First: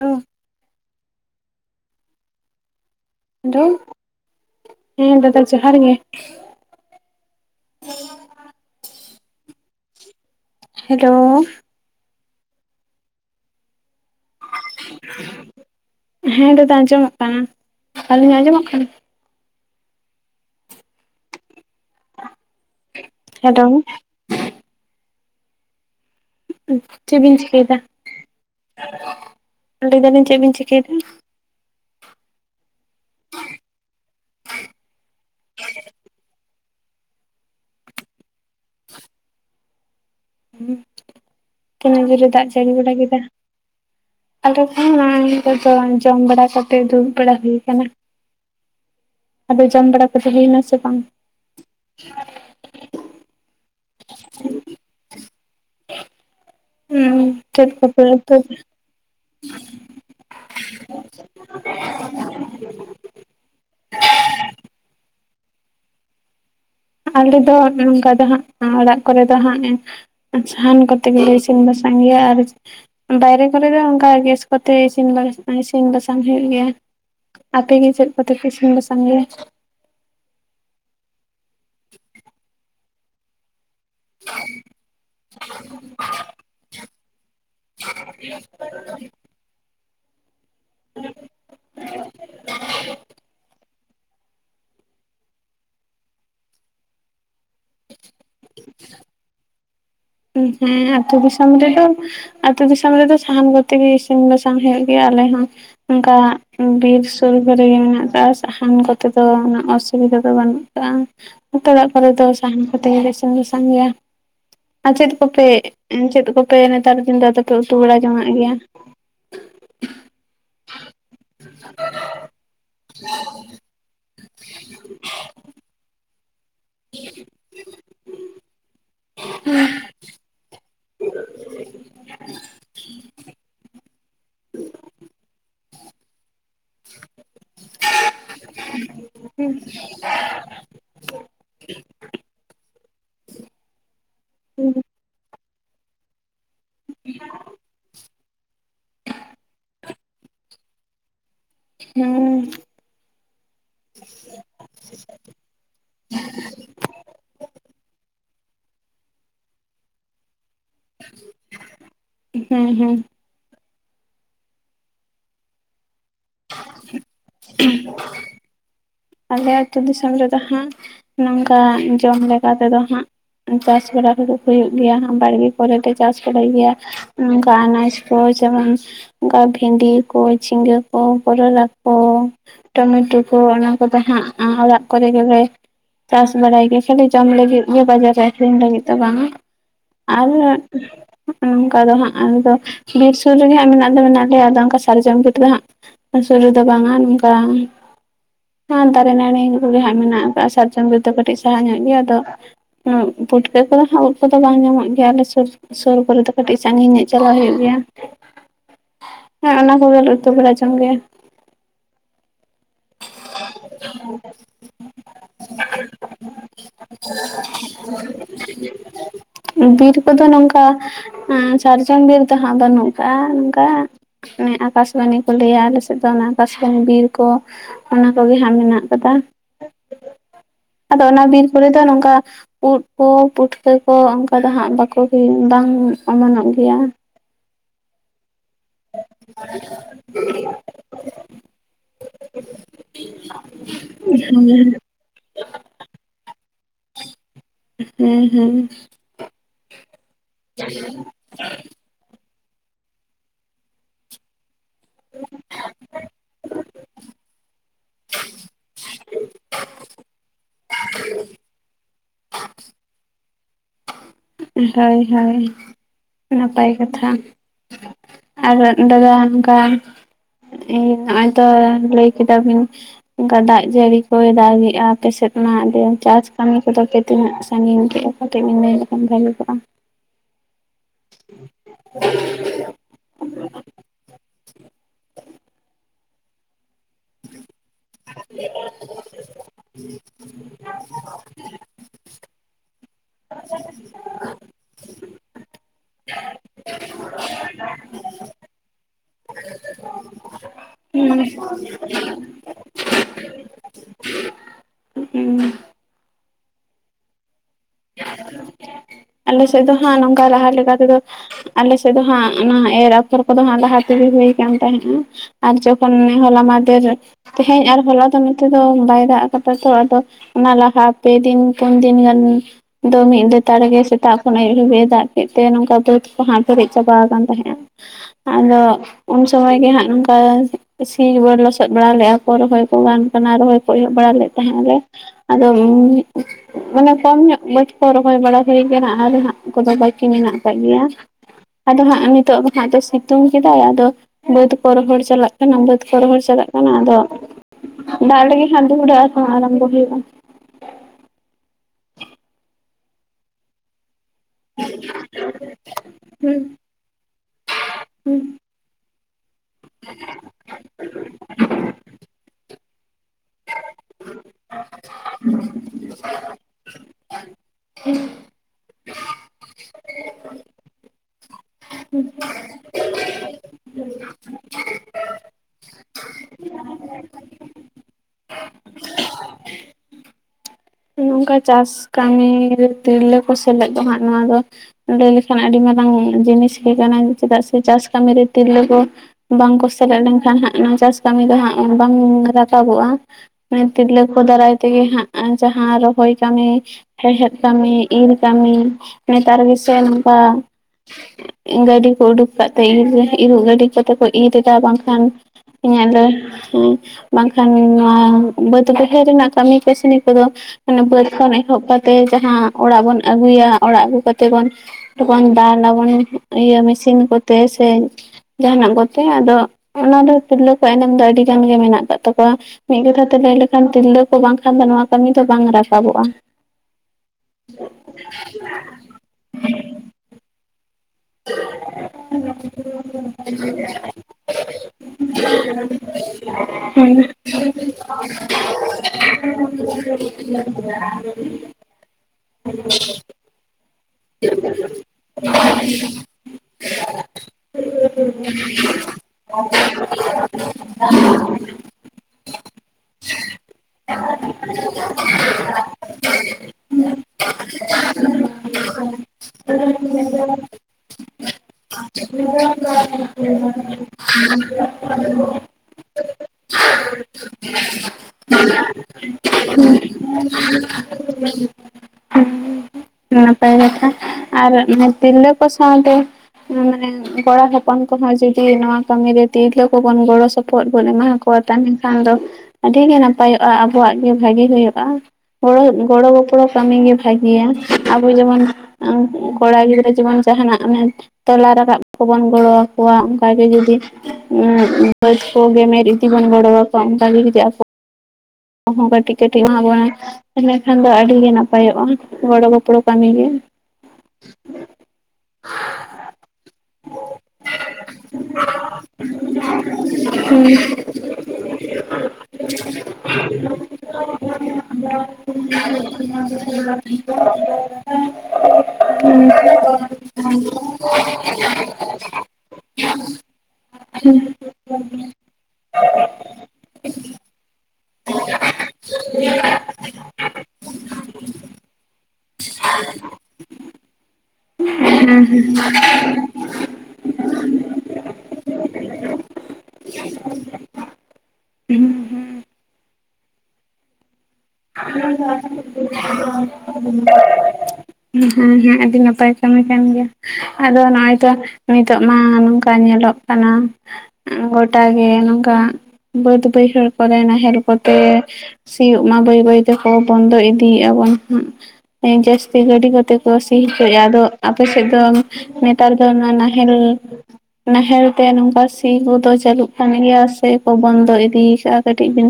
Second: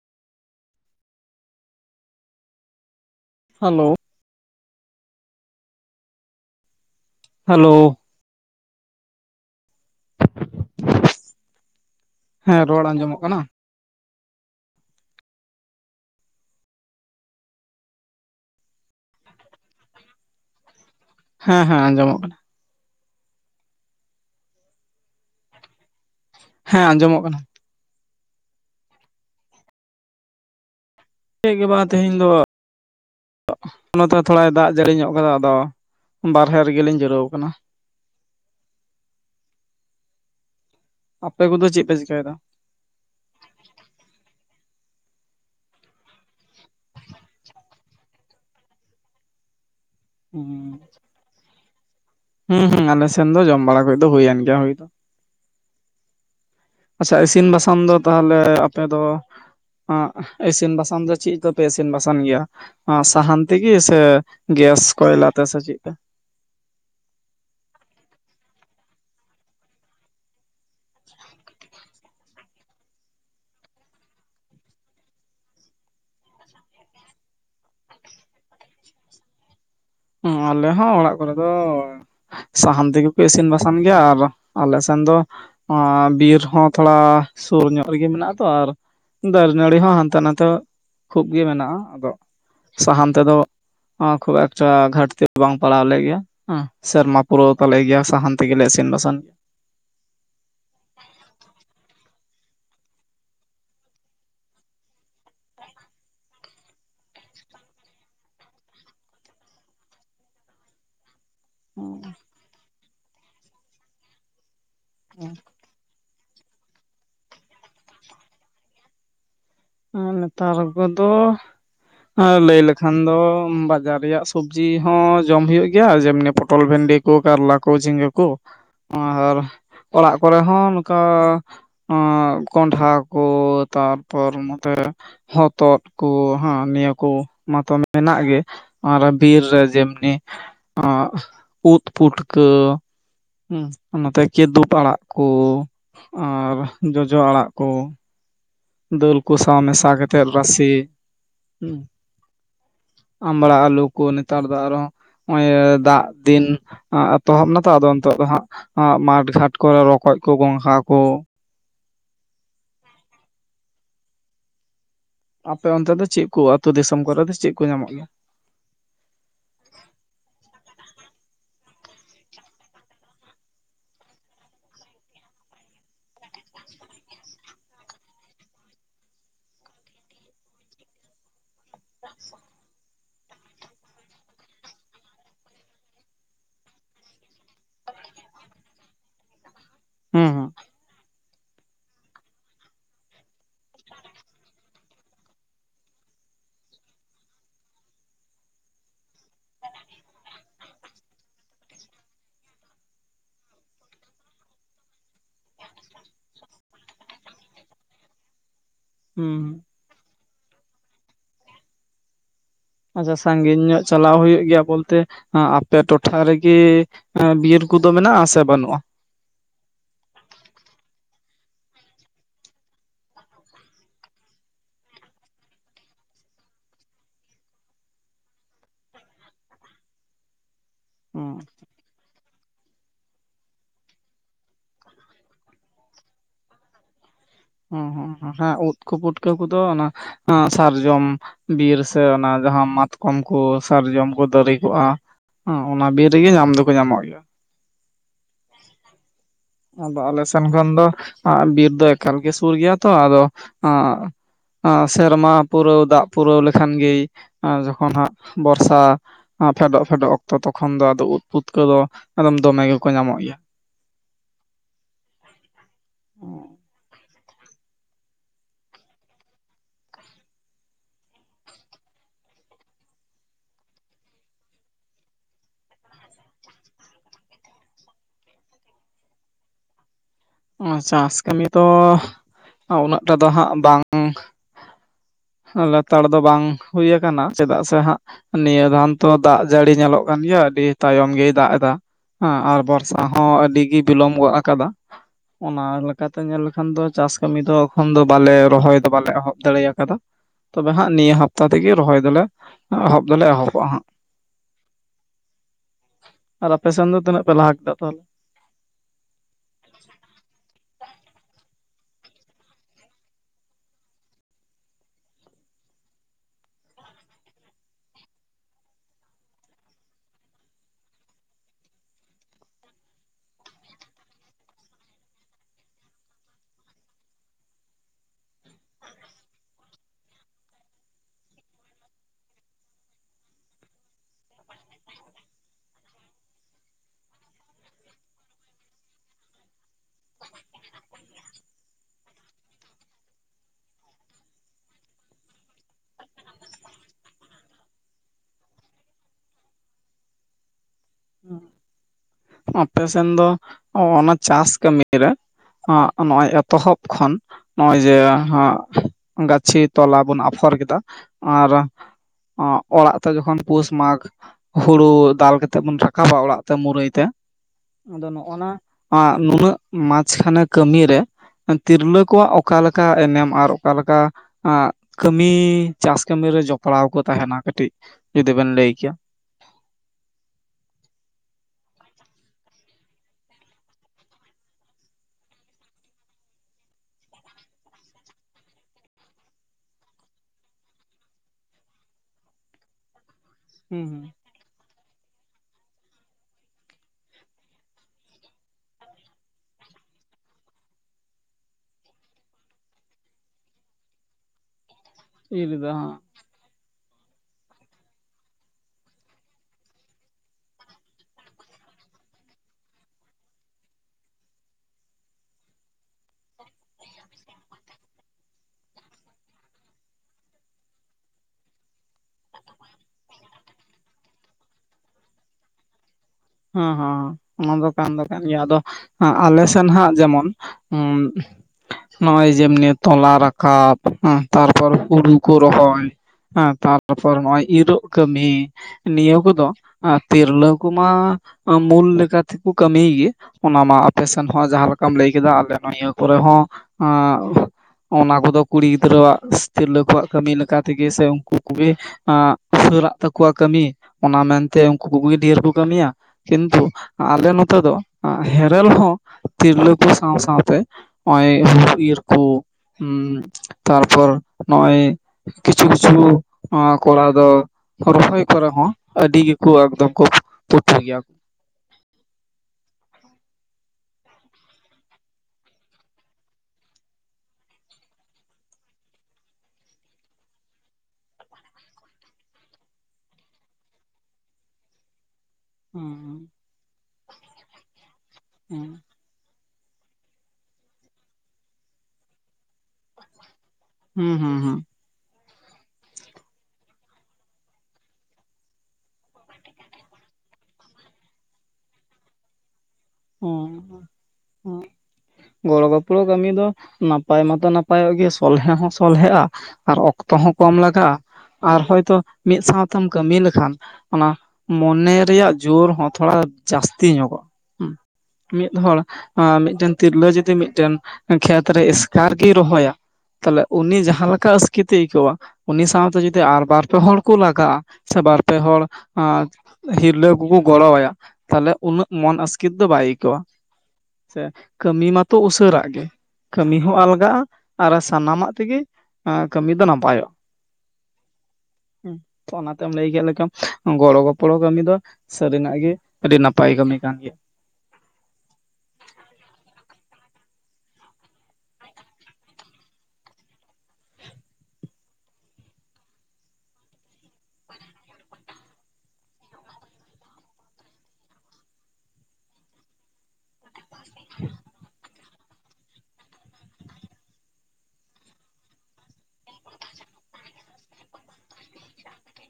Hello hello ᱦᱮᱸ ᱫᱟᱫᱟ ᱡᱚᱦᱟᱨ ᱜᱮ ᱾ ᱦᱟᱞᱳ ᱾ ᱦᱮᱞᱳ ᱾ ᱦᱮᱸ ᱨᱚᱲ ᱟᱸᱡᱚᱢᱚᱜ ᱠᱟᱱᱟ? ᱦᱮᱸ ᱫᱟᱫᱟ ᱟᱸᱡᱚᱢᱚᱜ ᱠᱟᱱᱟ, ᱟᱹᱞᱤᱧᱟᱜ ᱟᱸᱡᱚᱢᱚᱜ ᱠᱟᱱᱟ? ᱦᱮᱸ ᱦᱮᱸ ᱟᱸᱡᱚᱢᱚᱜ ᱠᱟᱱᱟ ᱾ ᱦᱮᱞᱳ ᱾ ᱦᱮᱸ ᱪᱮᱜ ᱟᱸᱡᱚᱢᱚᱜ ᱵᱤᱱ ᱠᱟᱱᱟ ᱪᱤᱠᱟᱹᱭᱫᱟ, ᱞᱟᱹᱭ ᱫᱟᱹᱞᱤᱧ ᱪᱮᱜ ᱵᱤᱱ ᱪᱤᱠᱟᱹᱭᱫᱟ? ᱪᱮᱜ ᱜᱮ ᱵᱟᱝ ᱛᱮᱦᱮᱧ ᱫᱚ ᱱᱚᱛᱮ ᱛᱷᱚᱲᱟᱭ ᱫᱟᱜ ᱡᱟᱹᱲᱤ ᱧᱚᱜ ᱟᱠᱟᱫᱟ ᱟᱫᱚ ᱵᱟᱨᱦᱮ ᱨᱮᱜᱮᱞᱤᱧ ᱡᱤᱨᱟᱹᱣ ᱠᱟᱱᱟ ᱾ ᱟᱯᱮ ᱠᱚᱫᱚ ᱪᱮᱫ ᱯᱮ ᱛᱤᱱᱟᱹ ᱡᱩᱨᱮ ᱪᱤᱠᱟᱹᱭᱮᱫᱟ ᱫᱟᱜ ᱡᱟᱹᱲᱤ ᱵᱟᱲᱟ ᱠᱮᱫᱟ? ᱟᱞᱮ ᱠᱚᱦᱚᱸ ᱱᱚᱜᱼᱚᱭ ᱱᱤᱛᱳᱜ ᱫᱚ ᱡᱚᱢ ᱵᱟᱲᱟ ᱠᱟᱛᱮ ᱫᱩᱲᱩᱵ ᱵᱟᱲᱟ ᱦᱩᱭ ᱠᱟᱱᱟ ᱾ ᱟᱫᱚ ᱡᱚᱢ ᱵᱟᱲᱟ ᱠᱚᱫᱚ ᱦᱩᱭᱱᱟ ᱥᱮ ᱵᱟᱝ? ᱦᱩᱸ ᱦᱩᱸ ᱟᱞᱮ ᱥᱮᱱ ᱫᱚ ᱡᱚᱢ ᱵᱟᱲᱟ ᱠᱚᱫᱚ ᱦᱩᱭᱮᱱ ᱜᱮᱭᱟ ᱦᱳᱭ ᱫᱚ ᱾ [inaudible] ᱟᱪᱪᱷᱟ ᱤᱥᱤᱱ ᱪᱮᱫ ᱵᱟᱥᱟᱝ ᱫᱚ ᱠᱚᱯᱮ ᱩᱛᱩ ᱛᱟᱦᱚᱞᱮ ᱟᱯᱮ ᱫᱚ ᱟᱜ ᱤᱥᱤᱱ ᱵᱟᱥᱟᱝ ᱫᱚ ᱪᱤᱫ ᱠᱚᱯᱮ ᱤᱥᱤᱱ ᱵᱟᱥᱟᱱ ᱜᱤᱭᱟ? ᱥᱟᱦᱟᱱ ᱛᱤᱜᱤ ᱥᱮ ᱜᱮᱥ ᱠᱚᱭᱞᱟ ᱛᱮ ᱥᱮ ᱪᱮᱫ ᱛᱮ? ᱟᱞᱮ ᱫᱚ ᱱᱚᱝᱠᱟ ᱫᱚ ᱦᱟᱸᱜ ᱚᱲᱟᱜ ᱠᱚᱨᱮ ᱫᱚ ᱦᱟᱸᱜ ᱮᱸ ᱥᱟᱦᱟᱱ ᱠᱚᱛᱮ ᱜᱮᱞᱮ ᱤᱥᱤᱱ ᱵᱟᱥᱟᱝ ᱜᱮᱭᱟ ᱟᱨ ᱵᱟᱭᱨᱮ ᱠᱚᱨᱮ ᱫᱚ ᱚᱱᱠᱟ ᱜᱮᱥ ᱠᱚᱛᱮ ᱤᱥᱤᱱ ᱵᱟᱥᱟᱝ ᱤᱥᱤᱱ ᱵᱟᱥᱟᱝ ᱦᱩᱭᱩᱜ ᱜᱮᱭᱟ, ᱟᱯᱮ ᱜᱮ ᱪᱮᱫ ᱠᱚᱛᱮᱯᱮ ᱤᱥᱤᱱ ᱵᱟᱥᱟᱝ ᱜᱮᱭᱟ? ᱟᱞᱮ ᱦᱚᱸ ᱚᱲᱟᱜ ᱠᱚᱨᱮ ᱫᱚ ᱥᱟᱦᱟᱱ ᱛᱮᱜᱮ ᱠᱚ ᱤᱥᱤᱱ ᱵᱟ ᱥᱟᱱ ᱜᱮᱭᱟ ᱟᱨ ᱟᱞᱮ ᱥᱮᱱ ᱫᱚ ᱟᱸ ᱵᱤᱨ ᱦᱚᱸ ᱛᱷᱚᱲᱟ ᱥᱩᱨ ᱧᱚᱜ ᱨᱮᱜᱮ ᱢᱮᱱᱟᱜᱼᱟ ᱛᱚ ᱟᱨ ᱫᱟᱨᱮ ᱱᱟᱹᱲᱤ ᱦᱚᱸ ᱦᱟᱱᱛᱮ ᱱᱟᱛᱮ ᱠᱷᱩᱵ ᱜᱤ ᱢᱮᱱᱟᱜᱼᱟ ᱟᱫᱚ ᱥᱟᱦᱟᱱ ᱛᱮᱫᱚ ᱚᱸ ᱠᱷᱩᱵ ᱮᱠᱴᱟ ᱜᱷᱟᱴᱛᱤ ᱫᱚ ᱵᱟᱝ ᱯᱟᱲᱟᱣ ᱟᱞᱮ ᱜᱮᱭᱟ ᱦᱩᱸ ᱥᱮᱨᱢᱟ ᱯᱩᱨᱟᱹᱣ ᱛᱟᱞᱮ ᱜᱮᱭᱟ ᱥᱟᱦᱟᱱ ᱛᱮᱜᱮᱞᱮ ᱤᱥᱤᱱ ᱵᱟᱥᱟᱱ ᱾ ᱦᱮᱸ ᱟᱹᱛᱩ ᱫᱤᱥᱚᱢ ᱨᱮᱫᱚ ᱟᱹᱛᱩ ᱫᱤᱥᱚᱢ ᱨᱮᱫᱚ ᱥᱟᱦᱟᱱ ᱠᱚᱛᱮ ᱜᱮ ᱤᱥᱤᱱ ᱵᱟᱥᱟᱝ ᱦᱩᱭᱩᱜ ᱜᱮᱭᱟ ᱟᱞᱮ ᱦᱚᱸ ᱚᱱᱠᱟ ᱵᱤᱨ ᱥᱩᱨ ᱠᱚᱨᱮᱜ ᱜᱮ ᱢᱮᱱᱟᱜ ᱟᱠᱟᱫᱟ ᱥᱟᱦᱟᱱ ᱠᱚᱛᱮ ᱫᱚ ᱩᱱᱟᱹᱜ ᱚᱥᱩᱵᱤᱫᱟ ᱫᱚ ᱵᱟᱹᱱᱩᱜ ᱠᱟᱜᱼᱟ ᱚᱱᱟᱛᱮ ᱚᱲᱟᱜ ᱠᱚᱨᱮ ᱫᱚ ᱥᱟᱦᱟᱱ ᱠᱚᱛᱮ ᱜᱮ ᱤᱥᱤᱱ ᱵᱟᱥᱟᱝ ᱜᱮᱭᱟ ᱾ ᱟᱨ ᱪᱮᱫ ᱠᱚᱯᱮ ᱮᱸ ᱪᱮᱫ ᱠᱚᱯᱮ ᱱᱮᱛᱟᱨ ᱫᱤᱱ ᱟᱫᱚ ᱯᱮ ᱩᱛᱩ ᱵᱟᱲᱟ ᱡᱚᱝᱼᱟᱜ ᱜᱮᱭᱟ? ᱱᱮᱛᱟᱨ ᱠᱚᱫᱚ ᱞᱟᱹᱭ ᱞᱮᱠᱷᱟᱱ ᱫᱚ ᱵᱟᱡᱟᱨ ᱨᱮᱭᱟᱜ ᱥᱚ ᱥᱚᱵᱽᱡᱤ ᱦᱚᱸ ᱡᱚᱢ ᱦᱩᱭᱩᱜ ᱜᱮᱭᱟ ᱡᱮᱢᱱᱤ ᱯᱚᱴᱚᱞ ᱵᱷᱮᱱᱰᱤ ᱠᱚ ᱠᱟᱨᱞᱟ ᱠᱚ ᱡᱷᱤᱸᱜᱟᱹ ᱠᱚ ᱟᱨ ᱚᱲᱟᱜ ᱠᱚᱨᱮ ᱦᱚᱸ ᱱᱚᱝᱠᱟ ᱚᱸ ᱠᱚᱱᱰᱷᱟ ᱠᱚ ᱛᱟᱨᱯᱚᱨ ᱱᱚᱛᱮ ᱦᱚᱛᱚᱫ ᱠᱚ, ᱦᱚᱸ ᱱᱤᱭᱟᱹ ᱠᱚ ᱢᱟᱛᱚ ᱢᱮᱱᱟ ᱜᱮ ᱟᱨ ᱵᱤᱨ ᱨᱮ ᱡᱮᱢᱱᱤ ᱟᱜ ᱩᱫ ᱯᱩᱴᱠᱟᱹ ᱦᱚᱸ ᱱᱚᱛᱮ ᱠᱤᱫᱩᱵ ᱟᱲᱟᱜ ᱠᱚ ᱟᱨ ᱡᱚᱡᱚ ᱟᱲᱟᱜ ᱠᱚ ᱫᱟᱹᱞ ᱠᱚ ᱥᱟᱶ ᱢᱮᱥᱟ ᱠᱟᱛᱮ ᱨᱟᱥᱮ ᱦᱢ ᱾ ᱟᱸᱢᱵᱽᱲᱟ ᱟᱞᱩ ᱠᱚ ᱱᱮᱛᱟᱨ ᱫᱚ ᱟᱨᱦᱚᱸ ᱱᱚᱜᱚᱭ ᱫᱟᱜ ᱫᱤᱱ ᱟᱸ ᱮᱛᱚᱦᱚᱵ ᱮᱱᱟ ᱛᱚ ᱟᱫᱚ ᱱᱤᱛᱚᱜ ᱫᱚ ᱦᱟᱸᱜ ᱢᱟᱴ ᱜᱷᱟᱴ ᱠᱚᱨᱮ ᱨᱚᱠᱚᱡ ᱠᱚ ᱜᱚᱝᱜᱷᱟ ᱠᱩ ᱦᱮᱸ ᱦᱮᱸ᱾ ᱟᱯᱮ ᱚᱱᱛᱮ ᱫᱚ ᱪᱮᱫ ᱠᱚ ᱟᱹᱛᱩ ᱫᱤᱥᱚᱢ ᱠᱚᱨᱮ ᱫᱚ ᱪᱮᱫ ᱠᱚ ᱧᱟᱢᱚᱜ ᱜᱮᱭᱟ? ᱟᱞᱮ ᱟᱹᱛᱩ ᱫᱤᱥᱚᱢ ᱨᱮᱫᱚ ᱦᱟᱸᱜ ᱱᱚᱝᱠᱟ ᱡᱚᱢ ᱞᱮᱠᱟ ᱛᱮᱫᱚ ᱦᱟᱸᱜ ᱪᱟᱥ ᱵᱟᱲᱟ ᱠᱚᱫᱚ ᱦᱩᱭᱩᱜ ᱜᱮᱭᱟ ᱵᱟᱲᱜᱮ ᱠᱚᱨᱮ ᱞᱮ ᱪᱟᱥ ᱵᱟᱲᱟᱭ ᱜᱮᱭᱟ᱾ ᱚᱱᱠᱟ ᱟᱱᱟᱡᱽ ᱠᱚ ᱥᱮ ᱵᱟᱝ ᱚᱱᱠᱟ ᱵᱷᱤᱰᱤ ᱠᱚ, ᱡᱷᱤᱸᱜᱟᱹ ᱠᱚ, ᱠᱚᱨᱚᱞᱟ ᱠᱚ, ᱴᱚᱢᱮᱴᱳ ᱠᱚ ᱚᱱᱟ ᱟᱫᱚ ᱦᱟᱸᱜ ᱚᱲᱟᱜ ᱠᱚᱨᱮ ᱜᱮᱞᱮ ᱪᱟᱥ ᱵᱟᱲᱟᱭ ᱜᱮ ᱠᱷᱟᱹᱞᱤ ᱡᱚᱢ ᱞᱟᱹᱜᱤᱫ ᱜᱮ ᱵᱟᱡᱟᱨ ᱨᱮ ᱟᱠᱷᱨᱤᱧ ᱞᱟᱹᱜᱤᱫ ᱫᱚ ᱵᱟᱝᱼᱟ, ᱦᱩᱸ ᱟᱨ ᱦᱩᱸ ᱚᱱᱠᱟ ᱫᱚ ᱦᱟᱸᱜ ᱟᱞᱮᱫᱚ ᱵᱤᱨ ᱥᱩᱨ ᱨᱮᱜᱮ ᱦᱟᱸᱜ ᱢᱮᱱᱟᱜ ᱫᱚ ᱢᱮᱱᱟᱜ ᱞᱮᱭᱟ ᱟᱫᱚ ᱚᱱᱠᱟ ᱥᱟᱨᱡᱚᱢ ᱵᱤᱨ ᱫᱚ ᱦᱟᱸᱜ ᱥᱩᱨ ᱨᱮᱫᱚ ᱵᱟᱝᱟ ᱱᱚᱝᱠᱟ ᱟ ᱫᱟᱨᱮ ᱱᱟᱹᱲᱤ ᱠᱚᱜᱮ ᱦᱟᱸᱜ ᱢᱮᱱᱟᱜ ᱠᱟᱜ-ᱟ ᱥᱟᱨᱡᱚᱢ ᱵᱤᱨᱫᱚ ᱠᱟᱹᱴᱤᱡ ᱥᱟᱦᱟ ᱧᱚᱜ ᱜᱮᱭᱟ ᱟᱫᱚ ᱩᱸᱜ ᱯᱩᱴᱠᱟᱹ ᱠᱚᱫᱚ ᱦᱟᱸᱜ ᱩᱫᱽ ᱠᱚᱫᱚ ᱵᱟᱝ ᱧᱟᱢᱚᱜ ᱜᱮᱭᱟ, ᱟᱞᱮ ᱥᱩᱨ ᱥᱩᱨ ᱠᱚᱨᱮ ᱫᱚ ᱠᱟᱹᱴᱤᱡ ᱥᱟᱺᱜᱤᱧ ᱧᱚᱜ ᱪᱟᱞᱟᱣ ᱦᱩᱭᱩᱜ ᱜᱮᱭᱟ᱾ ᱦᱮᱸ ᱦᱩᱸ ᱚᱱᱟ ᱠᱚᱜᱮ ᱞᱮ ᱩᱛᱩ ᱵᱟᱲᱟ ᱡᱚᱝ ᱜᱮᱭᱟ᱾ ᱟᱪᱪᱷᱟ ᱥᱟᱺᱜᱤᱧ ᱧᱚᱜ ᱪᱟᱞᱟᱣ ᱦᱩᱭᱩᱜ ᱜᱮᱭᱟ ᱵᱚᱞᱛᱮ ᱟᱯᱮ ᱴᱚᱴᱷᱟ ᱨᱮᱜᱮ ᱮᱸ ᱵᱤᱨ ᱠᱚᱫᱚ ᱢᱮᱱᱟᱜ ᱥᱮ ᱵᱟᱹᱱᱩᱜᱼᱟ? ᱵᱤᱨ ᱠᱚᱫᱚ ᱱᱚᱝᱠᱟ ᱟᱸ ᱥᱟᱨᱡᱚᱢ ᱵᱤᱨ ᱫᱚ ᱦᱟᱸᱜ ᱵᱟᱹᱱᱩᱜ ᱠᱟᱜ-ᱟ ᱱᱚᱝᱠᱟ ᱚᱱᱮ ᱟᱠᱟᱥᱵᱟᱱᱤ ᱠᱚ ᱞᱟᱹᱭᱟ ᱟᱞᱮ ᱥᱮᱫ ᱫᱚ ᱚᱱᱟ ᱟᱠᱟᱥᱵᱟᱱᱤ ᱵᱤᱨ ᱠᱚ ᱚᱱᱟ ᱠᱚᱜᱮ ᱦᱟᱸᱜ ᱢᱮᱱᱟᱜ ᱠᱟᱫᱟ, ᱟᱫᱚ ᱚᱱᱟ ᱦᱩᱸ ᱵᱤᱨ ᱠᱚᱨᱮ ᱫᱚ ᱱᱚᱝᱠᱟ ᱩᱫᱽ ᱠᱚ ᱯᱩᱴᱷᱠᱟᱹ ᱠᱚ ᱚᱱᱠᱟ ᱫᱚ ᱦᱟᱸᱜ ᱵᱟᱠᱚ ᱵᱟᱝ ᱚᱢᱚᱱᱚᱜ ᱜᱮᱭᱟ᱾ ᱦᱩᱸ ᱦᱩᱸ ᱦᱮᱸ ᱩᱫᱽ ᱠᱚ ᱯᱩᱴᱠᱟᱹ ᱠᱚᱫᱚ ᱚᱱᱟ ᱥᱟᱨᱡᱚᱢ ᱵᱤᱨ ᱥᱮ ᱚᱱᱟ ᱡᱟᱦᱟᱸ ᱢᱟᱛᱠᱚᱢ ᱠᱚ ᱥᱟᱨᱡᱚᱢ ᱠᱚ ᱫᱟᱨᱮ ᱦᱮᱸ ᱠᱚᱜᱼᱟ ᱦᱮᱸ ᱚᱱᱟ ᱵᱤᱨ ᱨᱮᱜᱮ ᱧᱟᱢ ᱫᱚᱠᱚ ᱧᱟᱢᱚᱜ ᱜᱮᱭᱟ᱾ ᱦᱩᱸ ᱦᱩᱸ᱾ ᱟᱫᱚ ᱟᱞᱮ ᱥᱮᱱ ᱠᱷᱚᱱ ᱫᱚ ᱵᱤᱨ ᱫᱚ ᱮᱠᱟᱞ ᱜᱮ ᱥᱩᱨ ᱜᱮᱭᱟ ᱛᱚ ᱟᱫᱚ ᱟᱸ ᱟᱸ ᱥᱮᱨᱢᱟ ᱯᱩᱨᱟᱹᱣ ᱫᱟᱜ ᱯᱩᱨᱟᱹᱣ ᱞᱮᱠᱷᱟᱱ ᱜᱮ ᱟ ᱡᱚᱠᱷᱚᱱ ᱦᱟᱸᱜ ᱵᱚᱨᱥᱟ ᱟᱸ ᱯᱷᱮᱰᱚᱜ ᱯᱷᱮᱰᱚᱜ ᱚᱠᱛᱚ ᱛᱚᱠᱷᱚᱱ ᱫᱚ ᱩᱫᱽ ᱯᱩᱛᱠᱟᱹ ᱫᱚ ᱫᱚᱢᱮ ᱜᱮᱠᱚ ᱧᱟᱢᱚᱜ ᱜᱮᱭᱟ᱾ ᱦᱳᱭ ᱦᱳᱭ ᱱᱟᱯᱟᱭ ᱠᱟᱛᱷᱟ᱾ ᱟᱨ ᱚᱸᱰᱮ ᱫᱚ ᱱᱚᱝᱠᱟ ᱤᱭᱟᱹ ᱱᱚᱜᱼᱚᱭ ᱛᱚ ᱞᱟᱹᱭ ᱠᱮᱫᱟ ᱵᱤᱱ ᱚᱱᱠᱟ ᱫᱟᱜ ᱡᱟᱹᱲᱤ ᱠᱚᱭ ᱫᱟᱜᱮᱜᱼᱟ ᱟᱯᱮᱥᱮᱫ ᱢᱟ ᱪᱟᱥ ᱠᱟᱹᱢᱤ ᱠᱚᱫᱚᱯᱮ ᱛᱤᱱᱟᱹᱜ ᱥᱟᱺᱜᱤᱧ ᱠᱮᱜᱼᱟ? ᱠᱟᱹᱴᱤᱡ ᱵᱤᱱ ᱞᱟᱹᱭ ᱞᱮᱠᱷᱟᱱ ᱵᱷᱟᱹᱜᱤ ᱠᱚᱜᱼᱟ᱾ ᱚ ᱪᱟᱥ ᱠᱟᱹᱢᱤ ᱫᱚ ᱚ ᱩᱱᱟᱹᱜ ᱴᱟᱫᱚ ᱦᱟᱸᱜ ᱵᱟᱝ ᱞᱮᱛᱟᱲ ᱫᱚ ᱵᱟᱝ ᱦᱩᱭ ᱠᱟᱱᱟ ᱪᱮᱫᱟᱜ ᱥᱮ ᱦᱟᱸᱜ ᱱᱤᱭᱟᱹ ᱫᱷᱟᱱᱛᱚ ᱫᱟᱜ ᱡᱟᱹᱲᱤ ᱧᱮᱞᱚᱜ ᱠᱟᱱ ᱜᱮᱭᱟ ᱟᱹᱰᱤ ᱛᱟᱭᱚᱢ ᱜᱮᱭ ᱫᱟᱜ ᱮᱫᱟ᱾ ᱦᱮᱸ ᱟᱨ ᱵᱚᱨᱥᱟ ᱦᱚᱸ ᱟᱹᱰᱤ ᱜᱤ ᱵᱤᱞᱚᱢ ᱜᱚᱫ ᱠᱟᱫᱟ, ᱚᱱᱟ ᱞᱮᱠᱟᱛᱮ ᱧᱮᱞ ᱞᱮᱠᱷᱟᱱ ᱫᱚ ᱪᱟᱥ ᱠᱟᱹᱢᱤ ᱫᱚ ᱮᱠᱷᱚᱱ ᱫᱚ ᱵᱟᱞᱮ ᱨᱚᱦᱚᱭ ᱫᱚ ᱵᱟᱞᱮ ᱮᱦᱚᱵ ᱫᱟᱲᱮ ᱟᱠᱟᱫᱟ᱾ ᱛᱚᱵᱮ ᱦᱟᱸᱜ ᱱᱤᱭᱟᱹ ᱦᱟᱯᱛᱟ ᱛᱮᱜᱮ ᱨᱚᱦᱚᱭ ᱫᱚᱞᱮ ᱮᱦᱚᱵ ᱫᱚᱞᱮ ᱮᱦᱚᱵᱚᱜᱼᱟ ᱦᱟᱸᱜ᱾ ᱟᱨ ᱟᱯᱮᱥᱮᱱ ᱫᱚ ᱛᱤᱱᱟᱹᱜ ᱯᱮ ᱞᱟ ᱠᱮᱫᱟ ᱛᱚᱦᱞᱮ? ᱟᱞᱮ ᱥᱮᱫ ᱫᱚ ᱦᱟᱸᱜ ᱱᱚᱝᱠᱟ ᱞᱟᱦᱟ ᱞᱮᱠᱟ ᱛᱮᱫᱚ ᱟᱞᱮ ᱥᱮᱫ ᱫᱚ ᱦᱟᱸᱜ ᱚᱱᱟ ᱮᱨ ᱟᱯᱷᱚᱨ ᱠᱚᱫᱚ ᱦᱟᱸᱜ ᱞᱟᱦᱟ ᱛᱮᱜᱮ ᱦᱩᱭ ᱠᱟᱱ ᱛᱟᱦᱮᱸᱜᱼᱟ᱾ ᱟᱨ ᱡᱚᱠᱷᱚᱱ ᱦᱚᱞᱟ ᱢᱟᱫᱮᱨ ᱛᱮᱦᱮᱧ ᱟᱨ ᱦᱚᱞᱟ ᱫᱚ ᱱᱚᱛᱮ ᱫᱚ ᱵᱟᱭ ᱫᱟᱜ ᱠᱟᱫᱟ ᱛᱚ, ᱟᱫᱚ ᱚᱱᱟ ᱞᱟᱦᱟ ᱯᱮ ᱫᱤᱱ ᱯᱳᱱ ᱫᱤᱱ ᱜᱟᱱ ᱫᱚ ᱢᱤᱫ ᱞᱮᱛᱟᱲ ᱜᱮ ᱥᱮᱛᱟᱜ ᱠᱷᱚᱱ ᱟᱹᱭᱩᱵ ᱫᱷᱟᱹᱵᱤᱡ ᱮ ᱫᱟᱜ ᱠᱮᱫᱛᱮ ᱱᱚᱝᱠᱟ ᱵᱟᱹᱫᱽ ᱠᱚ ᱦᱟᱸᱜ ᱯᱮᱨᱮᱡ ᱪᱟᱵᱟ ᱠᱟᱱ ᱛᱟᱦᱮᱸᱜᱼᱟ᱾ ᱟᱫᱚ ᱩᱱᱥᱩᱢᱚᱭ ᱜᱮ ᱦᱟᱸᱜ ᱱᱚᱝᱠᱟ ᱥᱤ ᱵᱟᱹᱲ ᱞᱚᱥᱚᱫ ᱵᱟᱲᱟ ᱞᱮᱫᱼᱟ ᱠᱚ ᱨᱚᱦᱚᱭ ᱠᱚ ᱜᱟᱱ ᱠᱟᱱᱟ, ᱨᱚᱦᱚᱭ ᱠᱚ ᱮᱦᱚᱵ ᱵᱟᱲᱟ ᱞᱮᱫ ᱛᱟᱦᱮᱸ ᱟᱞᱮ᱾ ᱟᱫᱚ ᱩᱸ ᱢᱟᱱᱮ ᱠᱚᱢ ᱧᱚᱜ᱾ ᱵᱟᱹᱫ ᱠᱚ ᱨᱚᱦᱚᱭ ᱵᱟᱲᱟ ᱦᱳᱭ ᱠᱟᱱᱟ ᱟᱨ ᱦᱟᱸᱜ ᱠᱚᱫᱚ ᱵᱟᱠᱤ ᱢᱮᱱᱟᱜ ᱟ -ᱠᱟᱫ ᱜᱮᱭᱟ᱾ ᱟᱫᱚ ᱦᱟᱸᱜ ᱱᱤᱛᱚᱜ ᱫᱚ ᱦᱟᱸᱜ ᱟᱫᱚ ᱥᱤᱛᱩᱝ ᱠᱮᱫᱟᱭ ᱟᱫᱚ ᱵᱟᱹᱫ ᱠᱚ ᱨᱚᱦᱚᱲ ᱪᱟᱞᱟᱜ ᱠᱟᱱᱟ ᱵᱟᱹᱫ ᱠᱚ ᱨᱚᱦᱚᱲ ᱪᱟᱞᱟᱜ ᱠᱟᱱᱟ ᱟᱫᱚ ᱫᱟᱜ ᱞᱮᱜᱮ ᱦᱟᱸᱜ ᱫᱚᱦᱚᱲᱟ ᱟᱨᱦᱚᱸ ᱟᱨᱢᱵᱚ ᱦᱩᱭᱩᱼᱟ᱾ ᱟᱯᱮᱥᱮᱱ ᱫᱚ ᱚ ᱚᱱᱟ ᱪᱟᱥ ᱠᱟᱹᱢᱤᱨᱮ ᱟᱸᱜ ᱱᱚᱜᱼᱚᱭ ᱮᱛᱚᱦᱚᱵ ᱠᱷᱚᱱ ᱱᱚ-ᱚᱭ ᱡᱮ ᱦᱟᱸᱜ ᱜᱟᱹᱪᱷᱤ ᱛᱚᱞᱟ ᱵᱚᱱ ᱟᱯᱷᱚᱨ ᱠᱮᱫᱟ ᱟᱨ ᱚᱲᱟᱜ ᱛᱮ ᱡᱚᱠᱷᱚᱱ ᱯᱳᱥ ᱢᱟᱜᱷ ᱦᱩᱲᱩ ᱫᱟᱞ ᱠᱟᱛᱮᱜ ᱵᱩᱱ ᱨᱟᱠᱟᱵᱟ ᱚᱲᱟᱜ ᱛᱮ ᱢᱩᱨᱟᱹᱭ ᱛᱮ᱾ ᱟᱫᱚ ᱱᱚᱜ-ᱚᱱᱟ ᱱᱩᱱᱟᱹᱜ ᱢᱟᱡᱠᱷᱟᱱᱮ ᱠᱟᱹᱢᱤᱨᱮ ᱛᱤᱨᱞᱟᱹ ᱠᱚᱣᱟᱜ ᱚᱠᱟ ᱞᱮᱠᱟ ᱮᱱᱮᱢ ᱟᱨ ᱚᱠᱟᱞᱮᱠᱟ ᱟᱸᱜ ᱠᱟᱹᱢᱤ ᱪᱟᱥ ᱠᱟᱹᱢᱤᱨᱮ ᱡᱚᱯᱲᱟᱣ ᱠᱚ ᱛᱟᱦᱮᱱᱟ ᱠᱟᱹᱴᱤᱡ ᱡᱩᱫᱤ ᱵᱮᱱ ᱞᱟᱹᱭ ᱠᱮᱭᱟ? ᱱᱚᱝᱠᱟ ᱪᱟᱥ ᱠᱟᱹᱢᱤ ᱛᱤᱨᱞᱟᱹ ᱠᱚ ᱥᱮᱞᱮᱫ ᱫᱚ ᱦᱟᱸᱜ ᱱᱚᱣᱟ ᱫᱚ ᱞᱟᱹᱭ ᱞᱮᱠᱷᱟᱱ ᱟᱹᱰᱤ ᱢᱟᱨᱟᱝ ᱡᱤᱱᱤᱥ ᱜᱮ ᱠᱟᱱᱟ ᱪᱮᱫᱟᱜ ᱥᱮ ᱪᱟᱥ ᱠᱟᱹᱢᱤᱤᱨᱮ ᱛᱤᱨᱞᱟᱹ ᱠᱚ ᱵᱟᱝᱠᱚ ᱥᱮᱞᱮᱫ ᱞᱮᱱᱠᱷᱟᱱ ᱦᱟᱸᱜ ᱱᱚᱣᱟ ᱪᱟᱥ ᱠᱟᱹᱢᱤ ᱫᱚ ᱦᱟᱸᱜ ᱵᱟᱝ ᱨᱟᱠᱟᱵᱚᱜᱼᱟ᱾ ᱢᱟᱱᱮ ᱦᱩᱸ ᱛᱤᱨᱞᱟᱹ ᱠᱚ ᱫᱟᱨᱟᱭ ᱛᱮᱜᱮ ᱦᱟᱸᱜ ᱡᱟᱦᱟᱸ ᱨᱟ ᱦᱚᱭ ᱠᱟᱹᱢᱤ, ᱦᱮᱲᱦᱮᱫ ᱠᱟᱹᱢᱤ, ᱤᱨ ᱠᱟᱹᱢᱤ ᱱᱮᱛᱟᱨ ᱜᱮ ᱥᱮ ᱱᱚᱠᱟ ᱜᱟᱹᱰᱤ ᱠᱚ ᱩᱰᱩᱠ ᱠᱟᱫᱛᱮ ᱤᱨ ᱤᱨᱚᱜ ᱜᱟᱹᱰᱤ ᱠᱚᱛᱮ ᱠᱚ ᱤᱨ ᱫᱟ, ᱵᱟᱝᱠᱷᱟᱱ ᱦᱩᱸ ᱤᱨ ᱫᱟ ᱤᱧᱟᱜ ᱦᱟᱸᱜ ᱞᱟᱹ ᱦᱟᱹᱭ ᱵᱟᱝᱠᱷᱟᱱ ᱱᱚᱣᱟ ᱵᱟᱹᱫ ᱵᱟᱹᱭᱦᱟᱹᱲ ᱨᱮᱱᱟᱜ ᱠᱟᱹᱢᱤ ᱠᱟᱹᱥᱱᱤ ᱠᱚᱫᱚ ᱢᱟᱱᱮ ᱵᱟᱹᱫ ᱠᱷᱚᱱ ᱮᱦᱚᱵ ᱠᱟᱛᱮᱜ ᱡᱟᱦᱟᱸ ᱚᱲᱟᱜ ᱵᱚᱱ ᱟᱹᱜᱩᱭᱟ, ᱚᱲᱟᱜ ᱟᱹᱜᱩ ᱠᱟᱛᱮ ᱵᱚᱱ ᱫᱚᱵᱚᱱ ᱫᱟᱞᱟ ᱥᱵᱚᱱ ᱤᱭᱟᱹ ᱢᱤᱥᱤᱱ ᱠᱚᱛᱮ ᱥᱮ ᱡᱟᱦᱟᱱᱟᱜ ᱠᱚᱛᱮ ᱟᱫᱚ ᱚᱱᱟ ᱫᱚ ᱛᱤᱨᱞᱟᱹ ᱠᱚ ᱮᱱᱮᱢ ᱫᱚ ᱟᱹᱰᱤ ᱜᱟᱱ ᱜᱮ ᱢᱮᱱᱟᱜ ᱟᱠᱟᱫ ᱛᱟᱠᱚᱣᱟ᱾ ᱢᱤᱫ ᱠᱟᱛᱷᱟ ᱛᱮ ᱞᱟᱹᱭ ᱞᱮᱠᱷᱟᱱ ᱛᱤᱨᱞᱟᱹ ᱠᱚ ᱵᱟᱝᱠᱷᱟᱱ ᱫᱚ ᱱᱚᱣᱟ ᱠᱟᱹᱢᱤ ᱫᱚ ᱵᱟᱝ ᱨᱟᱠᱟᱵᱚᱜᱼᱟ᱾ ᱦᱮᱸ ᱦᱮᱸ ᱚᱱᱟ ᱫᱚ ᱠᱟᱱ ᱫᱚ ᱠᱟᱱ ᱜᱮᱭᱟ ᱟᱫᱚ ᱦᱟᱸᱜ ᱟᱞᱮᱥᱮᱱ ᱦᱟᱸᱜ ᱡᱮᱢᱚᱱ ᱩᱸ ᱱᱚᱼᱚᱭ ᱡᱮᱢᱱᱤ ᱛᱚᱞᱟ ᱨᱟᱠᱟᱵ ᱦᱩᱸ ᱛᱟᱨᱯᱚᱨ ᱦᱩᱲᱩ ᱠᱚ ᱨᱚᱦᱚᱭ ᱦᱮᱸ ᱛᱟᱨᱯᱚᱨ ᱱᱚᱼᱚᱭ ᱤᱨᱚᱜ ᱠᱟᱹᱢᱤ᱾ ᱱᱤᱭᱟᱹ ᱠᱚᱫᱚ ᱟ ᱛᱤᱨᱞᱟᱹ ᱠᱚᱢᱟ ᱢᱩᱞ ᱞᱮᱠᱟᱛᱮᱠᱚ ᱠᱟᱹᱢᱤᱭ ᱜᱮ᱾ ᱚᱱᱟ ᱢᱟ ᱟᱯᱮᱥᱮᱱ ᱦᱚᱸ ᱡᱟᱦᱟᱸ ᱞᱮᱠᱟᱢ ᱞᱟᱹᱭ ᱠᱮᱫᱟ ᱟᱞᱮ ᱦᱚᱸ ᱱᱟᱹᱤᱭᱟᱹ ᱯᱚᱨᱮ ᱦᱚᱸ ᱟᱸ ᱚᱱᱟ ᱠᱚᱫᱚ ᱠᱩᱲᱤ ᱜᱤᱫᱽᱨᱟᱹᱣᱟᱜ ᱛᱤᱨᱞᱟᱹ ᱠᱚᱣᱟᱜ ᱠᱟᱹᱢᱤ ᱞᱮᱠᱟ ᱛᱮᱜᱮ ᱥᱮ ᱩᱱᱠᱩ ᱜᱠᱚᱮ ᱟᱸᱜ ᱩᱥᱟᱹᱨᱟᱜ ᱛᱟᱠᱚᱣᱟ ᱠᱟᱹᱢᱤ ᱚᱱᱟ ᱢᱮᱱᱛᱮ ᱩᱱᱠᱩ ᱠᱚᱜᱮ ᱰᱷᱮᱨ ᱠᱚ ᱠᱟᱹᱢᱤᱭᱟ᱾ ᱠᱤᱱᱛᱩ ᱟᱞᱮ ᱱᱚᱛᱮ ᱫᱚ ᱦᱮᱨᱮᱞ ᱦᱚᱸ ᱛᱤᱨᱞᱟᱹ ᱠᱚ ᱥᱟᱶ ᱥᱟᱶᱛᱮ ᱚᱸᱭ ᱦᱩᱲᱩ ᱤᱨᱠᱚ ᱠᱩᱸ ᱛᱟᱨᱯᱚᱨ ᱱᱚᱜᱼᱚᱭ ᱟᱸ ᱠᱚᱨᱟᱣ ᱝ ᱠᱚᱲᱟ ᱫᱚ ᱨᱚᱦᱚᱭ ᱠᱚᱨᱮ ᱦᱚᱸ ᱟᱹᱰᱤ ᱜᱮᱠᱚ ᱮᱠᱫᱚᱢ ᱠᱚ ᱯᱳᱴᱷᱳ ᱜᱮᱭᱟ᱾ [inaudible] ᱱᱟᱯᱟᱭ ᱠᱟᱛᱷᱟ ᱟᱨ ᱢᱟᱱᱮ ᱛᱤᱨᱞᱟᱹᱠᱚ- ᱠᱚ ᱥᱟᱶᱛᱮ ᱢᱟᱱᱮ ᱠᱚᱲᱟ ᱦᱚᱯᱚᱱ ᱠᱚᱦᱚᱸ ᱡᱩᱫᱤ ᱱᱚᱣᱟ ᱠᱟᱹᱢᱤᱨ ᱨᱮ ᱛᱤᱨᱞᱟᱹ ᱠᱚᱵᱚᱱ ᱜᱚᱲᱚ ᱥᱚᱯᱚᱦᱚᱫ ᱵᱚᱱ ᱮᱢᱟ ᱟᱠᱚᱣᱟ ᱛᱟᱦᱮ ᱠᱷᱟᱱ ᱫᱚ ᱟᱹᱰᱤ ᱜᱮ ᱱᱟᱯᱟᱭᱚᱜᱼᱟ᱾ ᱟᱵᱚᱣᱟᱜ ᱜᱮ ᱵᱷᱟᱹᱜᱤ ᱦᱩᱭᱩᱜᱼᱟ᱾ ᱜᱚᱲᱚ ᱜᱚᱲᱚ ᱦᱩᱸ ᱜᱚᱯᱚᱲᱚ ᱠᱟᱹᱢᱤ ᱜᱮ ᱵᱷᱟᱹᱜᱤᱭᱟ᱾ ᱟᱵᱚ ᱡᱮᱢᱚᱱ ᱦᱩᱸ ᱠᱚᱲᱟ ᱜᱤᱫᱽᱨᱟᱹ ᱡᱮᱢᱚᱱ ᱡᱟᱦᱱᱟᱜ ᱚᱱᱮ ᱛᱚᱞᱟ ᱨᱟᱠᱟᱵ ᱠᱚᱵᱚᱱ ᱜᱚᱲᱚ ᱟᱠᱚᱣᱟ ᱚᱱᱠᱟ ᱜᱮ ᱡᱩᱫᱤ ᱦᱩᱸ ᱦᱩᱸ ᱩᱸᱝ-ᱼ ᱵᱟᱹᱫᱽ ᱠᱚ ᱜᱮᱢᱮᱨ ᱤᱫᱤ ᱵᱚᱱ ᱜᱚᱲᱚ ᱴᱣᱟᱠᱚᱣᱟ ᱚᱱᱠᱟ ᱜᱮ ᱡᱩᱫᱤ ᱟᱵᱚ ᱦᱚᱸ ᱠᱟᱹᱴᱤᱡ ᱠᱟᱹᱴᱤᱡ ᱮᱢᱟ ᱵᱚᱱᱟ ᱤᱱᱟᱹ ᱠᱷᱟᱱ ᱫᱚ ᱟᱹᱰᱤ ᱜᱮ ᱱᱟᱯᱟᱭᱚᱜ-ᱟ, ᱜᱚᱲᱚ ᱜᱚᱯᱚᱲᱚ ᱠᱟᱹᱢᱤ ᱜᱮ ᱦᱚᱸ, ᱦᱩᱸ᱾ ᱜᱚᱲᱚ ᱜᱚᱯᱚᱲᱚ ᱠᱟᱹᱢᱤ ᱫᱚ ᱱᱟᱯᱟᱭ ᱢᱟᱛᱚ ᱱᱟᱯᱟᱭᱚᱜ ᱜᱮ ᱥᱚᱞᱦᱮ ᱦᱚᱸ ᱥᱚᱞᱦᱮᱜ-ᱟ᱾ ᱟᱨ ᱚᱠᱛᱚ ᱦᱚᱸ ᱠᱚᱢ ᱞᱟᱜᱟᱜ-ᱟ ᱟᱨ ᱦᱚᱭᱛᱚ ᱢᱤᱫ ᱥᱟᱶᱛᱮᱢ ᱠᱟᱹᱢᱤ ᱞᱮᱠᱷᱟᱱ ᱚᱱᱟ ᱢᱚᱱᱮ ᱨᱮᱭᱟᱜ ᱡᱳᱨ ᱦᱚᱸ ᱛᱷᱚᱲᱟ ᱡᱟᱹᱥᱛᱤ ᱧᱚᱜᱚᱜ-ᱟ ᱦᱩᱸ᱾ ᱢᱤᱫ ᱦᱚᱲ ᱢᱤᱫᱴᱮᱱ ᱛᱤᱨᱞᱟᱹ ᱡᱚᱫᱤ ᱢᱤᱫᱴᱮᱱ ᱠᱷᱮᱛ ᱨᱮ ᱮᱥᱠᱟᱨ ᱜᱮᱭ ᱨᱚᱦᱚᱭᱟ᱾ ᱛᱟᱦᱞᱮ ᱩᱱᱤ ᱡᱟᱦᱟᱸ ᱞᱮᱠᱟ ᱟᱥᱠᱤᱛ ᱟᱹᱭᱠᱟᱹᱣᱟ ᱩᱱᱤ ᱥᱟᱶᱛᱮ ᱡᱩᱫᱤ ᱟᱨ ᱵᱟᱨ ᱯᱮ ᱦᱚᱲ ᱠᱚ ᱞᱟᱜᱟᱜ-ᱟ᱾ ᱥᱮ ᱵᱟᱨᱯᱮ ᱦᱚᱲ ᱦᱤᱨᱞᱟᱹ ᱠᱚᱠᱚ ᱜᱚᱲᱚ ᱟᱭᱟ ᱛᱟᱦᱞᱮ ᱩᱱᱟᱹᱜ ᱢᱚᱱ ᱟᱥᱠᱤᱛ ᱫᱚ ᱵᱟᱭ ᱟᱹᱭᱠᱟᱹᱣᱟ ᱥᱮ ᱠᱟᱹᱢᱤ ᱢᱟᱛᱚ ᱩᱥᱟᱹᱨᱟᱜ ᱜᱮ᱾ ᱠᱟᱹᱢᱤ ᱦᱚᱸ ᱟᱞᱜᱟᱜᱼᱟ ᱟᱨ ᱥᱟᱱᱟᱢᱟᱜ ᱛᱮᱜᱮ ᱠᱟᱹᱢᱤ ᱫᱚ ᱱᱟᱯᱟᱭᱚᱜᱼᱟ ᱦᱩᱸ, ᱟᱪᱪᱷᱟ ᱚᱱᱟᱛᱮᱢ ᱞᱟᱹᱭ ᱠᱮᱫ ᱞᱮᱡᱟ ᱜᱚᱲᱚ ᱜᱚᱯᱚᱲᱚ ᱠᱟᱹᱢᱤ ᱫᱚ ᱯᱨᱤᱭᱟᱝᱠᱟ ᱥᱟᱹᱨᱤᱱᱟᱜ ᱜᱮ ᱟᱹᱰᱤ ᱱᱟᱯᱟᱭ ᱠᱟᱹᱢᱤ ᱠᱟᱱ ᱟᱵᱣᱱ ᱜᱮᱭᱟ ᱱᱮᱱ [unintelligible] ᱦᱮᱸ ᱦᱮᱸ ᱟᱹᱰᱤ ᱱᱟᱯᱟᱭ ᱠᱟᱹᱢᱤ ᱠᱟᱱ ᱜᱮᱭᱟ ᱟᱫᱚ ᱱᱚᱸᱜ-ᱚᱭ ᱛᱚ᱾ ᱱᱤᱛᱚᱜ ᱢᱟ ᱱᱚᱝᱠᱟ ᱧᱮᱞᱚᱜ ᱠᱟᱱᱟ ᱜᱚᱴᱟ ᱜᱮ ᱱᱚᱝᱠᱟ ᱵᱟᱹᱫ ᱵᱟᱹᱭᱦᱟᱹᱲ ᱠᱚᱨᱮ ᱱᱟᱦᱮᱞ ᱠᱚᱛᱮ ᱥᱤᱭᱚᱜ ᱢᱟ ᱵᱟᱹᱭ ᱵᱟᱹᱭ ᱛᱮᱠᱚ ᱵᱚᱱᱫᱚ ᱤᱫᱤᱭᱮᱜ-ᱟ ᱵᱚᱱ ᱦᱟᱸᱜ ᱡᱟᱹᱥᱛᱤ ᱜᱟᱹᱰᱤ ᱠᱚᱛᱮ ᱫᱚ᱾ ᱠᱚ ᱥᱤ ᱦᱚᱪᱚᱭᱮᱫ-ᱟ ᱟᱫᱚ ᱟᱯᱮ ᱥᱮᱫ ᱫᱚ ᱱᱮᱛᱟᱨ ᱫᱚ ᱱᱟᱦᱮᱞ ᱨᱤ ᱱᱟᱦᱮᱞ ᱛᱮ ᱱᱚᱝᱠᱟ ᱥᱤ ᱠᱚᱫᱚ ᱪᱟᱹᱞᱩᱜ ᱠᱟᱱ ᱜᱮᱭᱟ ᱥᱮ ᱠᱚ ᱵᱚᱱᱫᱚ ᱤᱫᱤᱠᱟᱜ ᱠᱟᱹᱴᱤᱡ ᱵᱤᱱ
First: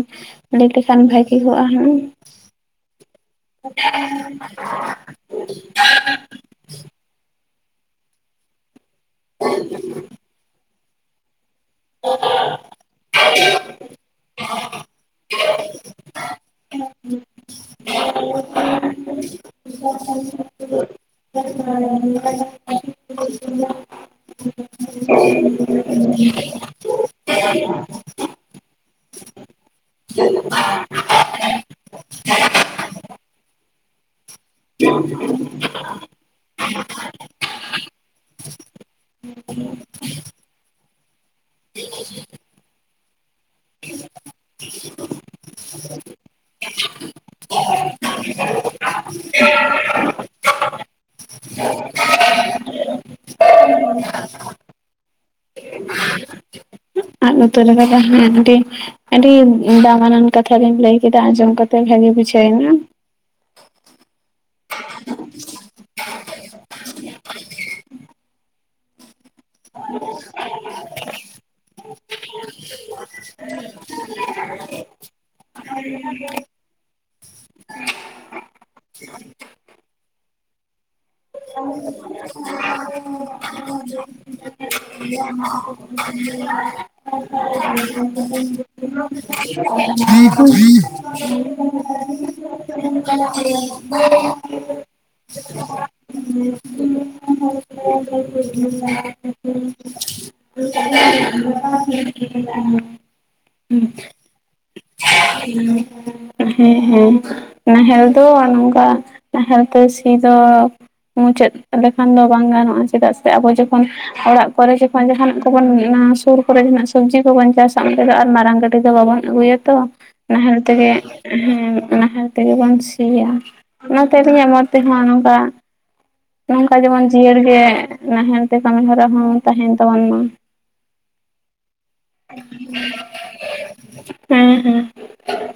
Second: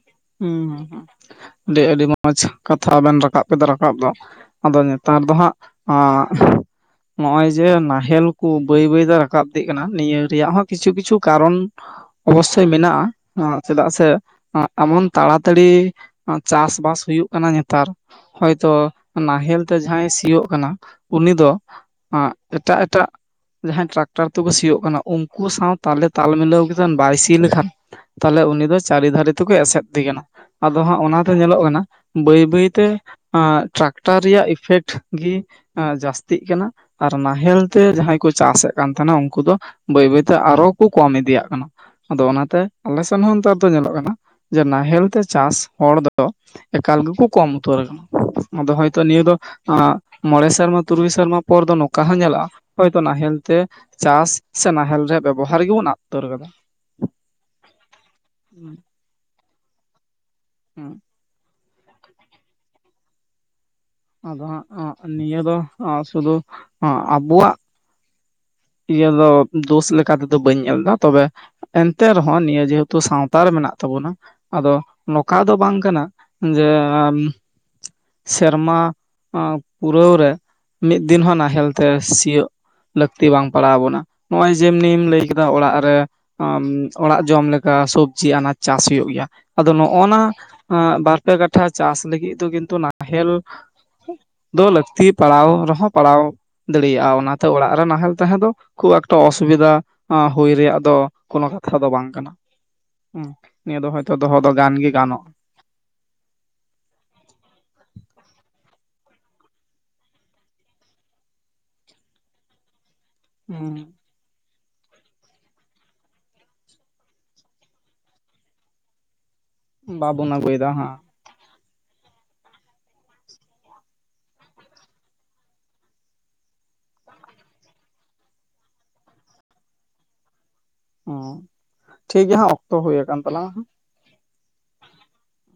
ᱞᱟᱹᱭ ᱦᱩᱸ ᱞᱮᱠᱷᱟᱱ ᱟᱹᱴᱜᱤ ᱟᱹᱰᱤ ᱟᱹᱰᱤ ᱢᱚᱸᱡᱽ ᱠᱟᱛᱷᱟ ᱵᱮᱱ ᱨᱟᱠᱟᱵ ᱠᱮᱫᱟ ᱨᱟᱠᱟᱵ ᱫᱚ ᱟᱫᱚ, ᱱᱮᱛᱟᱨ ᱫᱚ ᱦᱟᱸᱜ ᱱᱚᱜᱼᱚᱭ ᱡᱮ ᱱᱟᱦᱮᱞ ᱠᱚ ᱵᱟᱹᱭ ᱵᱟᱹᱭᱛᱮ ᱨᱟᱠᱟᱵ ᱤᱫᱤᱜ ᱠᱟᱱᱟ ᱱᱤᱭᱟᱹ ᱨᱮᱭᱟᱜ ᱦᱚᱸ᱾ ᱠᱤᱪᱷᱩ ᱠᱤᱪᱷᱩ ᱠᱟᱨᱚᱱ ᱚᱵᱚᱥᱥᱳᱭ ᱢᱮᱱᱟᱜᱥ-ᱟ-ᱪᱮᱫᱟᱜ ᱥᱮ‌ ᱱᱮᱛᱟᱭ ᱢᱟᱦᱟᱸ ᱬᱤᱤᱭᱩᱷ ᱮᱢᱚᱱ ᱛᱟᱲᱟ ᱛᱟᱲᱤ ᱪᱟᱥ ᱵᱟᱥ ᱦᱩᱭᱩᱜ ᱠᱟᱱᱟ ᱱᱮᱛᱟᱨᱺ ᱦᱚᱭᱛᱚ ᱱᱟᱦᱮᱞ ᱛᱮ ᱡᱟᱦᱟᱸᱭ ᱥᱤᱭᱳᱜ ᱠᱟᱱᱟ ᱩᱱᱤ ᱫᱚ ᱮᱸᱜ, ᱮᱴᱟᱜ ᱮᱴᱟᱜ ᱡᱟᱦᱟᱸ ᱴᱨᱟᱠᱴᱟᱨ ᱛᱮᱠᱚ ᱥᱤᱭᱳᱜ ᱠᱟᱱᱟ ᱩᱱᱠᱩ ᱥᱟᱶ ᱛᱟᱞᱮ ᱛᱟᱞ ᱢᱤᱞᱟᱹᱣ ᱠᱟᱛᱮ ᱡᱮᱢᱚᱱ ᱵᱟᱭ ᱥᱤ ᱞᱮᱠᱷᱟᱱ, ᱛᱟᱦᱞᱮ ᱩᱱᱤ ᱫᱚ ᱪᱟᱹᱨᱤ ᱫᱷᱟᱨᱮ ᱛᱮᱠᱚ ᱮᱥᱮᱫ ᱮᱫᱮ ᱠᱟᱱᱟ᱾ ᱟᱫᱚ ᱦᱟᱸᱜ ᱚᱱᱟᱨᱮ ᱧᱮᱞᱚᱜ ᱠᱟᱱᱟ ᱵᱟᱹᱭ ᱵᱟᱹᱭᱛᱮ ᱟᱸᱻ ᱴᱨᱟᱠᱴᱟᱨ ᱨᱮᱭᱟᱜ ᱤᱯᱷᱮᱠ ᱯᱷᱮᱤᱴ ᱜᱮ᱾ ᱡᱟᱹᱥᱛᱤᱜ ᱠᱟᱱᱟ ᱟᱨ ᱱᱟᱦᱮᱞ ᱛᱮ ᱡᱟᱦᱟᱸᱭ ᱠᱚ ᱪᱟᱥᱮᱫ ᱠᱟᱱ ᱛᱟᱸᱦᱮᱱᱟ ᱩᱱᱠᱩ ᱫᱚ ᱵᱟᱹᱭ ᱵᱟᱹᱭ ᱛᱮ ᱟᱨᱚ ᱠᱚ ᱠᱚᱢ ᱤᱫᱤᱭᱟᱜ ᱠᱟᱱᱟ, ᱟᱫᱚ ᱚᱱᱟᱛᱮ ᱟᱞᱮ ᱥᱮᱱ ᱦᱚᱸ ᱱᱮᱛᱟᱨ ᱫᱚ ᱧᱮᱞᱚᱜ ᱠᱟᱱᱟ᱾ ᱡᱮ ᱱᱟᱦᱮᱞ ᱛᱮ ᱪᱟᱥ ᱦᱚᱲ ᱫᱚ ᱮᱠᱟᱞ ᱜᱮᱠᱚ ᱠᱚᱢ ᱩᱛᱟᱹᱨ ᱟᱠᱟᱱᱟ᱾ ᱟᱫᱚ ᱦᱚᱭᱛᱚ ᱱᱤᱭᱟᱹ ᱫᱚ, ᱟᱸᱻ ᱢᱚᱬᱮ ᱥᱮᱨᱢᱟ, ᱛᱩᱨᱩᱭ ᱥᱮᱨᱢᱟ ᱯᱚᱨᱮ ᱯᱚᱨ ᱫᱚ ᱱᱚᱝᱠᱟ ᱦᱚᱸ ᱧᱮᱞᱚᱜ-ᱟ ᱦᱚᱭᱛᱚ ᱱᱟᱦᱮᱞ ᱛᱮ᱾ ᱪᱟᱥ ᱥᱮ ᱱᱟᱦᱮᱞ ᱨᱮᱭᱟᱜ ᱵᱮᱵᱚᱦᱟᱨ ᱜᱮᱵᱚᱱ ᱟᱫ ᱩᱛᱟᱹᱨ ᱠᱟᱫᱟ᱾ ᱟᱛ ᱩᱛᱟᱹᱨᱚᱜᱼᱞ-ᱟ ᱦᱮᱸ ᱟᱹᱰᱤ ᱦᱩᱸ ᱟᱹᱰᱤ ᱫᱟᱢᱟᱱᱟᱱ ᱠᱟᱛᱷᱟ ᱵᱮᱱ ᱞᱟᱹᱭ ᱠᱮᱫ᱾ ᱛᱟ, ᱟᱸᱡᱚᱢ ᱠᱟᱛᱮᱫ ᱵᱷᱟᱹᱜᱤ ᱵᱩᱡᱷᱟᱹᱣᱱᱟ᱾ ᱟᱫᱚ ᱦᱟᱸᱜ ᱱᱤᱭᱟᱹ ᱫᱚ ᱟᱸᱜ ᱥᱩᱫᱩ ᱟᱸᱜ ᱟᱵᱚᱣᱟᱜ᱾ ᱤᱭᱟᱹ ᱫᱚ, ᱫᱳᱥ ᱞᱮᱠᱟᱛᱮᱫᱚ ᱵᱟᱹᱧ ᱧᱮᱞᱮᱫᱟ, ᱛᱚᱵᱮ ᱮᱱᱛᱮ ᱨᱮᱦᱚᱸ ᱱᱤᱭᱟᱹ ᱡᱮᱦᱮᱛᱩ ᱥᱟᱶᱛᱟᱨᱮ ᱢᱮᱱᱟᱜ ᱛᱟᱵᱚᱱᱟ᱾ ᱟᱫᱚ ᱱᱚᱝᱠᱟ ᱫᱚ ᱵᱟᱝ ᱠᱟᱱᱟ ᱡᱮ ᱟᱢ ᱥᱮᱨᱢᱟ ᱯᱩᱨᱟᱹᱣ ᱨᱮ ᱢᱤᱫ ᱫᱤᱱ ᱦᱚᱸ ᱱᱟᱦᱮᱞ ᱛᱮ ᱥᱤᱭᱳᱜ ᱞᱟᱹᱠᱛᱤ ᱯᱟᱲᱟᱣ ᱟᱵᱚᱱᱟ᱾ ᱱᱚᱜ-ᱚᱭ ᱡᱮ ᱱᱤᱭᱟᱹᱢ ᱞᱟᱹᱭ ᱠᱮᱫᱟ ᱚᱲᱟᱜ ᱨᱮ ᱚᱲᱟᱜ ᱡᱚᱢ ᱞᱮᱠᱟ ᱥᱚᱵᱡᱤ ᱟᱱᱟᱡ ᱪᱟᱥ ᱦᱩᱭᱩᱜ ᱜᱮᱭᱟ ᱟᱫᱚ ᱱᱚᱜ ᱱᱟ ᱵᱟᱨᱯᱮ ᱠᱟᱴᱷᱟ ᱪᱟᱥ ᱞᱟᱹᱜᱤᱫ ᱫᱚ ᱠᱤᱱᱛᱩ- ᱛᱚ, ᱱᱟᱦᱮᱞ ᱫᱚ ᱞᱟᱹᱠᱛᱤ ᱯᱟᱲᱟᱣ ᱨᱮᱦᱚᱸ ᱯᱟᱲᱟᱣ ᱫᱟᱲᱮᱭᱟᱜᱼᱟ ᱚᱱᱟᱛᱮ ᱚᱲᱟᱜ ᱨᱮ ᱱᱟᱦᱮᱞ ᱚᱱᱟ ᱫᱚ ᱠᱷᱩᱵ ᱮᱠᱴᱟ ᱚᱥᱩᱵᱤᱫᱷᱟ ᱦᱩᱭ ᱨᱮᱭᱟᱜ ᱫᱚ ᱠᱳᱱᱳ ᱠᱟᱛᱷᱟ ᱫᱚ ᱵᱟᱝ ᱠᱟᱱᱟ ᱾ ᱦᱩ ᱱᱤᱭᱟᱹ ᱫᱚ ᱦᱚᱭ ᱛᱚ ᱫᱚᱦᱚ ᱫᱚ ᱜᱟᱱ ᱜᱮ ᱜᱟᱱᱚᱜ-ᱟ ᱾ [unintelligible] ᱦᱮᱸ ᱦᱮᱸ ᱱᱟᱦᱮᱞ ᱫᱚ ᱱᱚᱝᱠᱟ ᱱᱟᱦᱮᱞ ᱛᱮ ᱥᱤ ᱫᱚ ᱢᱩᱪᱟᱹᱫ ᱞᱮᱠᱷᱟᱱ ᱫᱚ ᱵᱟᱝ ᱜᱟᱱᱚᱜ-ᱟ ᱪᱮᱫᱟᱜ ᱥᱮ ᱟᱵᱚ ᱡᱚᱠᱷᱚᱱ ᱦᱩᱸ ᱚᱲᱟᱜ ᱠᱚᱨᱮ ᱡᱚᱠᱷᱚᱱ ᱡᱟᱦᱟᱱᱟᱜ ᱠᱚᱵᱚᱱ ᱚᱱᱟ ᱥᱩᱨ ᱠᱚᱨᱮ ᱡᱟᱦᱱᱟᱜ ᱥᱚᱵᱽᱡᱤ ᱠᱚᱵᱚᱱ ᱪᱟᱥᱟ ᱚᱸᱰᱮ ᱫᱚ ᱟᱨ ᱢᱟᱨᱟᱝ ᱜᱟᱹᱰᱤ ᱫᱚ ᱵᱟᱵᱚᱱ ᱟᱹᱜᱩᱭᱟ ᱾ ᱛᱚ ᱵᱟᱵᱚᱱ ᱱᱟᱦᱮᱞ ᱟᱹᱜᱩᱭᱮᱫᱟ ᱛᱮᱜᱮ ᱦᱟᱸᱜ ᱾ ᱦᱮᱸ ᱱᱟᱦᱮᱞ ᱛᱮᱜᱮ ᱵᱚᱱ ᱥᱤᱭᱟ ᱚᱱᱟ ᱛᱮ ᱟᱹᱞᱤᱧᱟᱜ ᱢᱚᱛ ᱛᱮᱦᱚᱸ ᱱᱚᱝᱠᱟ ᱱᱚᱝᱠᱟ ᱡᱮᱢᱚᱱ ᱡᱤᱭᱟᱹᱲ ᱜᱮ ᱱᱟᱦᱮᱞ ᱛᱮ ᱠᱟᱹᱢᱤ ᱦᱚᱨᱟ ᱦᱚᱸ ᱛᱟᱦᱮᱱ ᱛᱟᱵᱚᱱ ᱢᱟ ᱾ ᱚ ᱴᱷᱤᱠᱜᱮᱭᱟ ᱦᱟᱜ ᱚᱠᱛᱚ ᱦᱩᱭ ᱟᱠᱟᱱ ᱛᱟᱞᱟᱝ ᱦᱟᱸᱜ ᱦᱮᱸ ᱦᱮᱸ ᱾